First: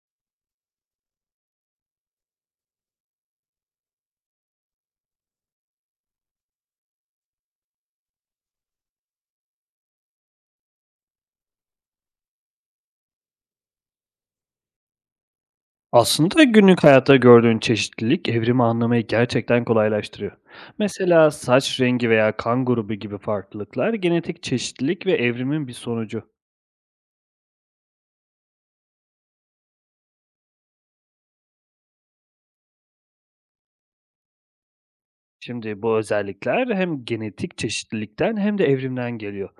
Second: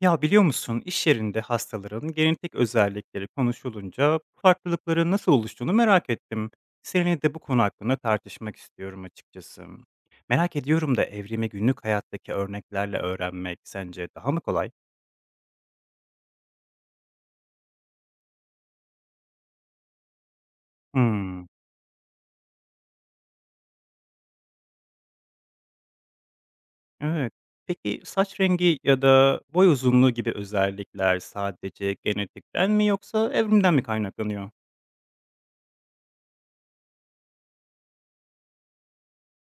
Ya biliyor musun iş yerinde hastaların genetik özellikleri konuşulunca bu farklılıkların nasıl oluştuğunu merak ettim. Seninle de bu konu hakkında tartışmak istiyorum açıkçası. Merak ediyorum da evrimi günlük hayattaki örneklerle öğrenmek sence daha mı kolay? Aslında günlük hayatta gördüğün çeşitlilik evrimi anlamayı gerçekten kolaylaştırıyor. Mesela Hmm, saç rengi veya kan grubu gibi farklılıklar genetik çeşitlilik ve evrimin bir sonucu. evet. Peki saç rengi ya da boy uzunluğu gibi özellikler sadece genetikten mi yoksa evrimden mi kaynaklanıyor? Şimdi bu özellikler hem genetik çeşitlilikten hem de evrimden geliyor.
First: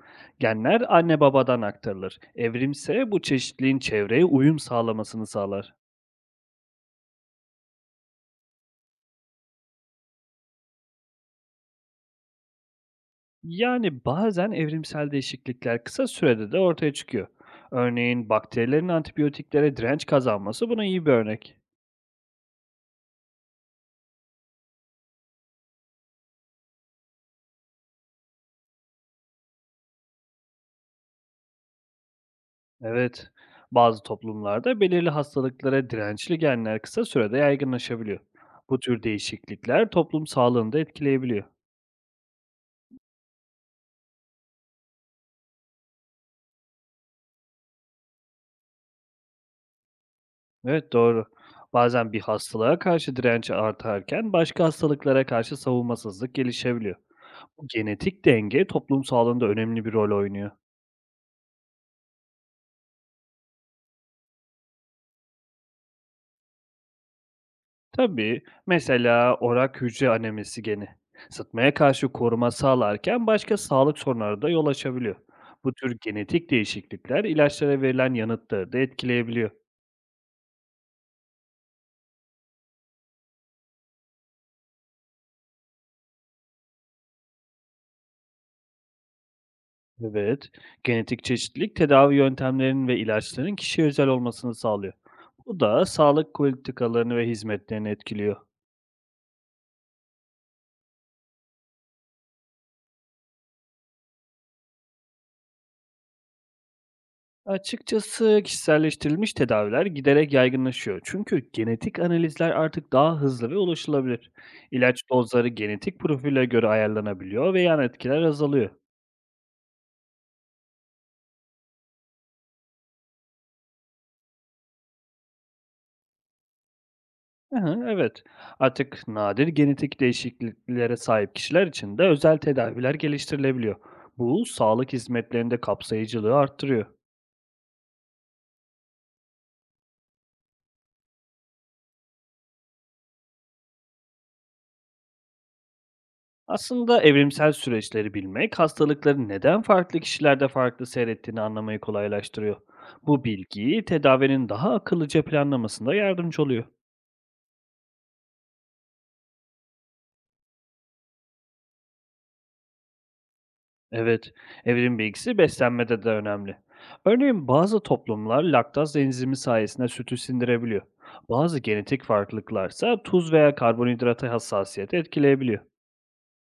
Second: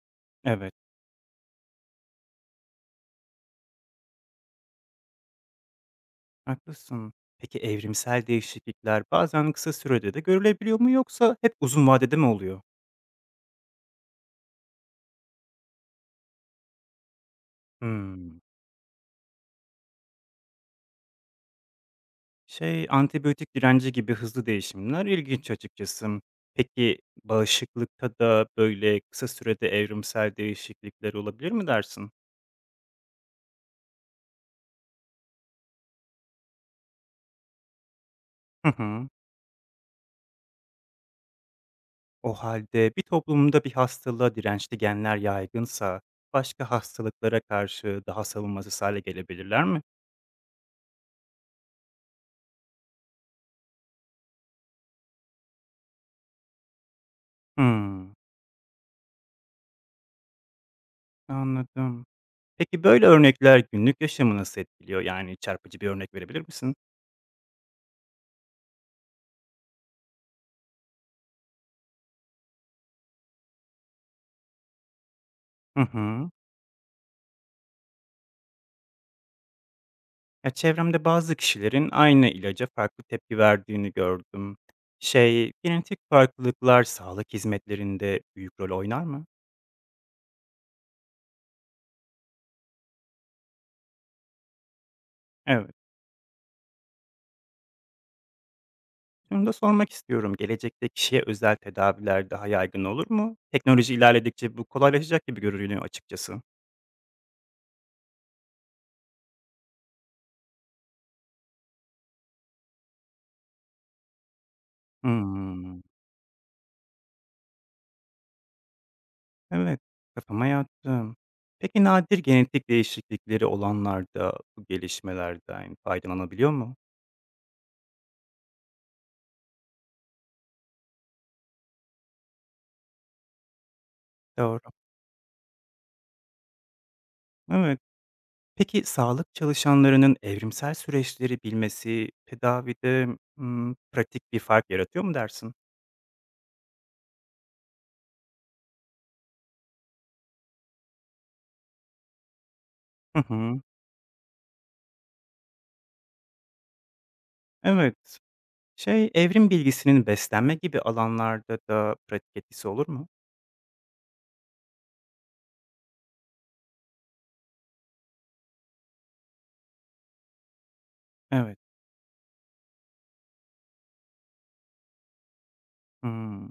Evet. Genler anne babadan aktarılır. Evrimse bu çeşitliliğin çevreye uyum sağlamasını sağlar. Haklısın. Peki evrimsel değişiklikler bazen kısa sürede de görülebiliyor mu yoksa hep uzun vadede mi oluyor? Yani bazen evrimsel değişiklikler kısa sürede de ortaya çıkıyor. Örneğin Hmm. bakterilerin antibiyotiklere direnç kazanması buna iyi bir örnek. Şey antibiyotik direnci gibi hızlı değişimler ilginç açıkçası. Peki bağışıklıkta da böyle kısa sürede evrimsel değişiklikler olabilir mi dersin? Evet. Bazı toplumlarda belirli hastalıklara dirençli genler kısa sürede yaygınlaşabiliyor. Hı Bu tür hı. değişiklikler toplum sağlığını da etkileyebiliyor. O halde bir toplumda bir hastalığa dirençli genler yaygınsa başka hastalıklara karşı daha savunmasız hale gelebilirler mi? Evet doğru. Bazen bir hastalığa karşı direnç artarken başka hastalıklara karşı savunmasızlık gelişebiliyor. Bu Hmm. genetik denge toplum sağlığında önemli bir rol oynuyor. Anladım. Peki böyle örnekler günlük yaşamı nasıl etkiliyor? Yani çarpıcı bir örnek verebilir misin? Tabii, mesela orak hücre anemisi geni, sıtmaya karşı koruma sağlarken başka sağlık sorunları da yol açabiliyor. Bu Hı tür hı. genetik değişiklikler ilaçlara verilen yanıtları da etkileyebiliyor. Ya çevremde bazı kişilerin aynı ilaca farklı tepki verdiğini gördüm. Şey, genetik farklılıklar sağlık hizmetlerinde büyük rol oynar mı? Evet, genetik çeşitlilik tedavi yöntemlerinin ve ilaçların kişiye özel olmasını sağlıyor. Bu Evet. da sağlık politikalarını ve hizmetlerini etkiliyor. Şunu da sormak istiyorum. Gelecekte kişiye özel tedaviler daha yaygın olur mu? Teknoloji ilerledikçe bu kolaylaşacak gibi görünüyor açıkçası. Açıkçası kişiselleştirilmiş tedaviler giderek yaygınlaşıyor. Çünkü genetik analizler artık daha hızlı ve ulaşılabilir. İlaç dozları Hmm. genetik profile göre ayarlanabiliyor ve yan etkiler azalıyor. Evet, kafama yattı. Peki nadir genetik değişiklikleri olanlarda bu gelişmelerden faydalanabiliyor mu? Aha, evet. Artık nadir genetik değişikliklere sahip kişiler için de özel tedaviler geliştirilebiliyor. Bu Doğru. sağlık hizmetlerinde kapsayıcılığı arttırıyor. Evet. Peki sağlık çalışanlarının evrimsel süreçleri bilmesi tedavide pratik bir fark yaratıyor mu dersin? Aslında evrimsel süreçleri bilmek, hastalıkların neden farklı kişilerde farklı seyrettiğini anlamayı kolaylaştırıyor. Bu Hı hı. bilgi tedavinin daha akıllıca planlamasında yardımcı oluyor. Evet. Şey, evrim bilgisinin beslenme gibi alanlarda da pratik etkisi olur mu? Evet, evrim bilgisi beslenmede de önemli. Örneğin bazı toplumlar laktaz enzimi sayesinde sütü sindirebiliyor. Bazı Evet. genetik farklılıklarsa tuz veya karbonhidrata hassasiyeti etkileyebiliyor. Hmm.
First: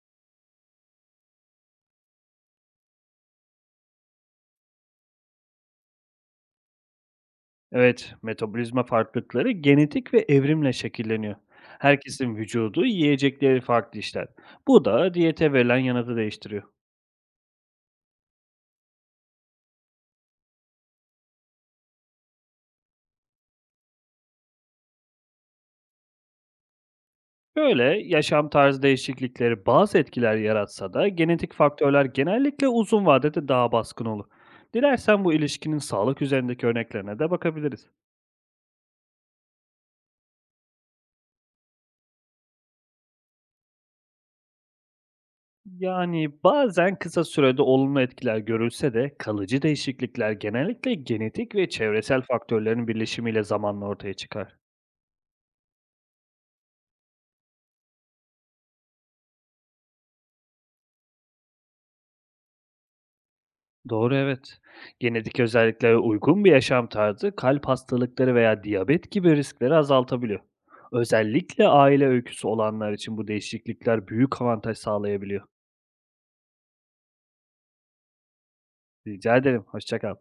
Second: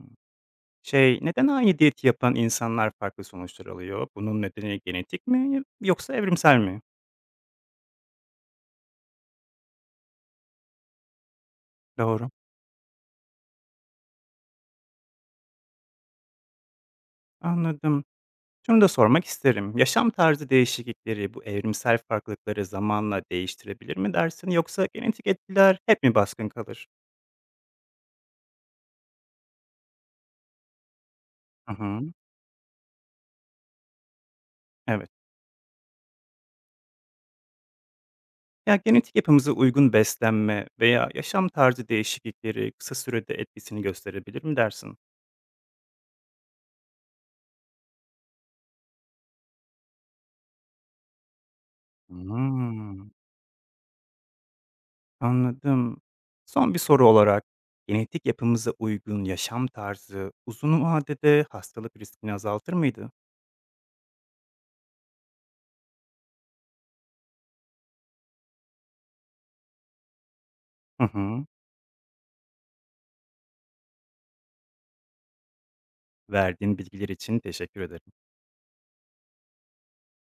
Şey, neden aynı diyeti yapan insanlar farklı sonuçlar alıyor? Bunun nedeni genetik mi yoksa evrimsel mi? Evet, metabolizma farklılıkları genetik ve evrimle şekilleniyor. Doğru, Herkesin vücudu yiyecekleri farklı işler. Bu da diyete verilen yanıtı değiştiriyor. anladım. Şunu da sormak isterim. Yaşam tarzı değişiklikleri bu evrimsel farklılıkları zamanla değiştirebilir mi dersin yoksa genetik etkiler hep mi baskın kalır? Böyle yaşam tarzı değişiklikleri bazı etkiler yaratsa da genetik Hı hı, faktörler genellikle uzun vadede daha baskın olur. evet. Dilersen bu ilişkinin sağlık üzerindeki örneklerine de bakabiliriz. Ya genetik yapımıza uygun beslenme veya yaşam tarzı değişiklikleri kısa sürede etkisini gösterebilir mi dersin? Yani bazen kısa sürede olumlu etkiler görülse de kalıcı değişiklikler genellikle genetik ve çevresel faktörlerin Hmm, birleşimiyle zamanla ortaya çıkar. anladım. Son bir soru olarak genetik yapımıza uygun yaşam tarzı uzun vadede hastalık riskini azaltır mıydı? Doğru, evet. Genetik özelliklere uygun bir yaşam tarzı kalp hastalıkları veya diyabet gibi riskleri azaltabiliyor. Hı hı. Özellikle aile öyküsü olanlar için bu değişiklikler büyük avantaj sağlayabiliyor. Verdiğin bilgiler için teşekkür ederim. Rica ederim. Hoşça kal.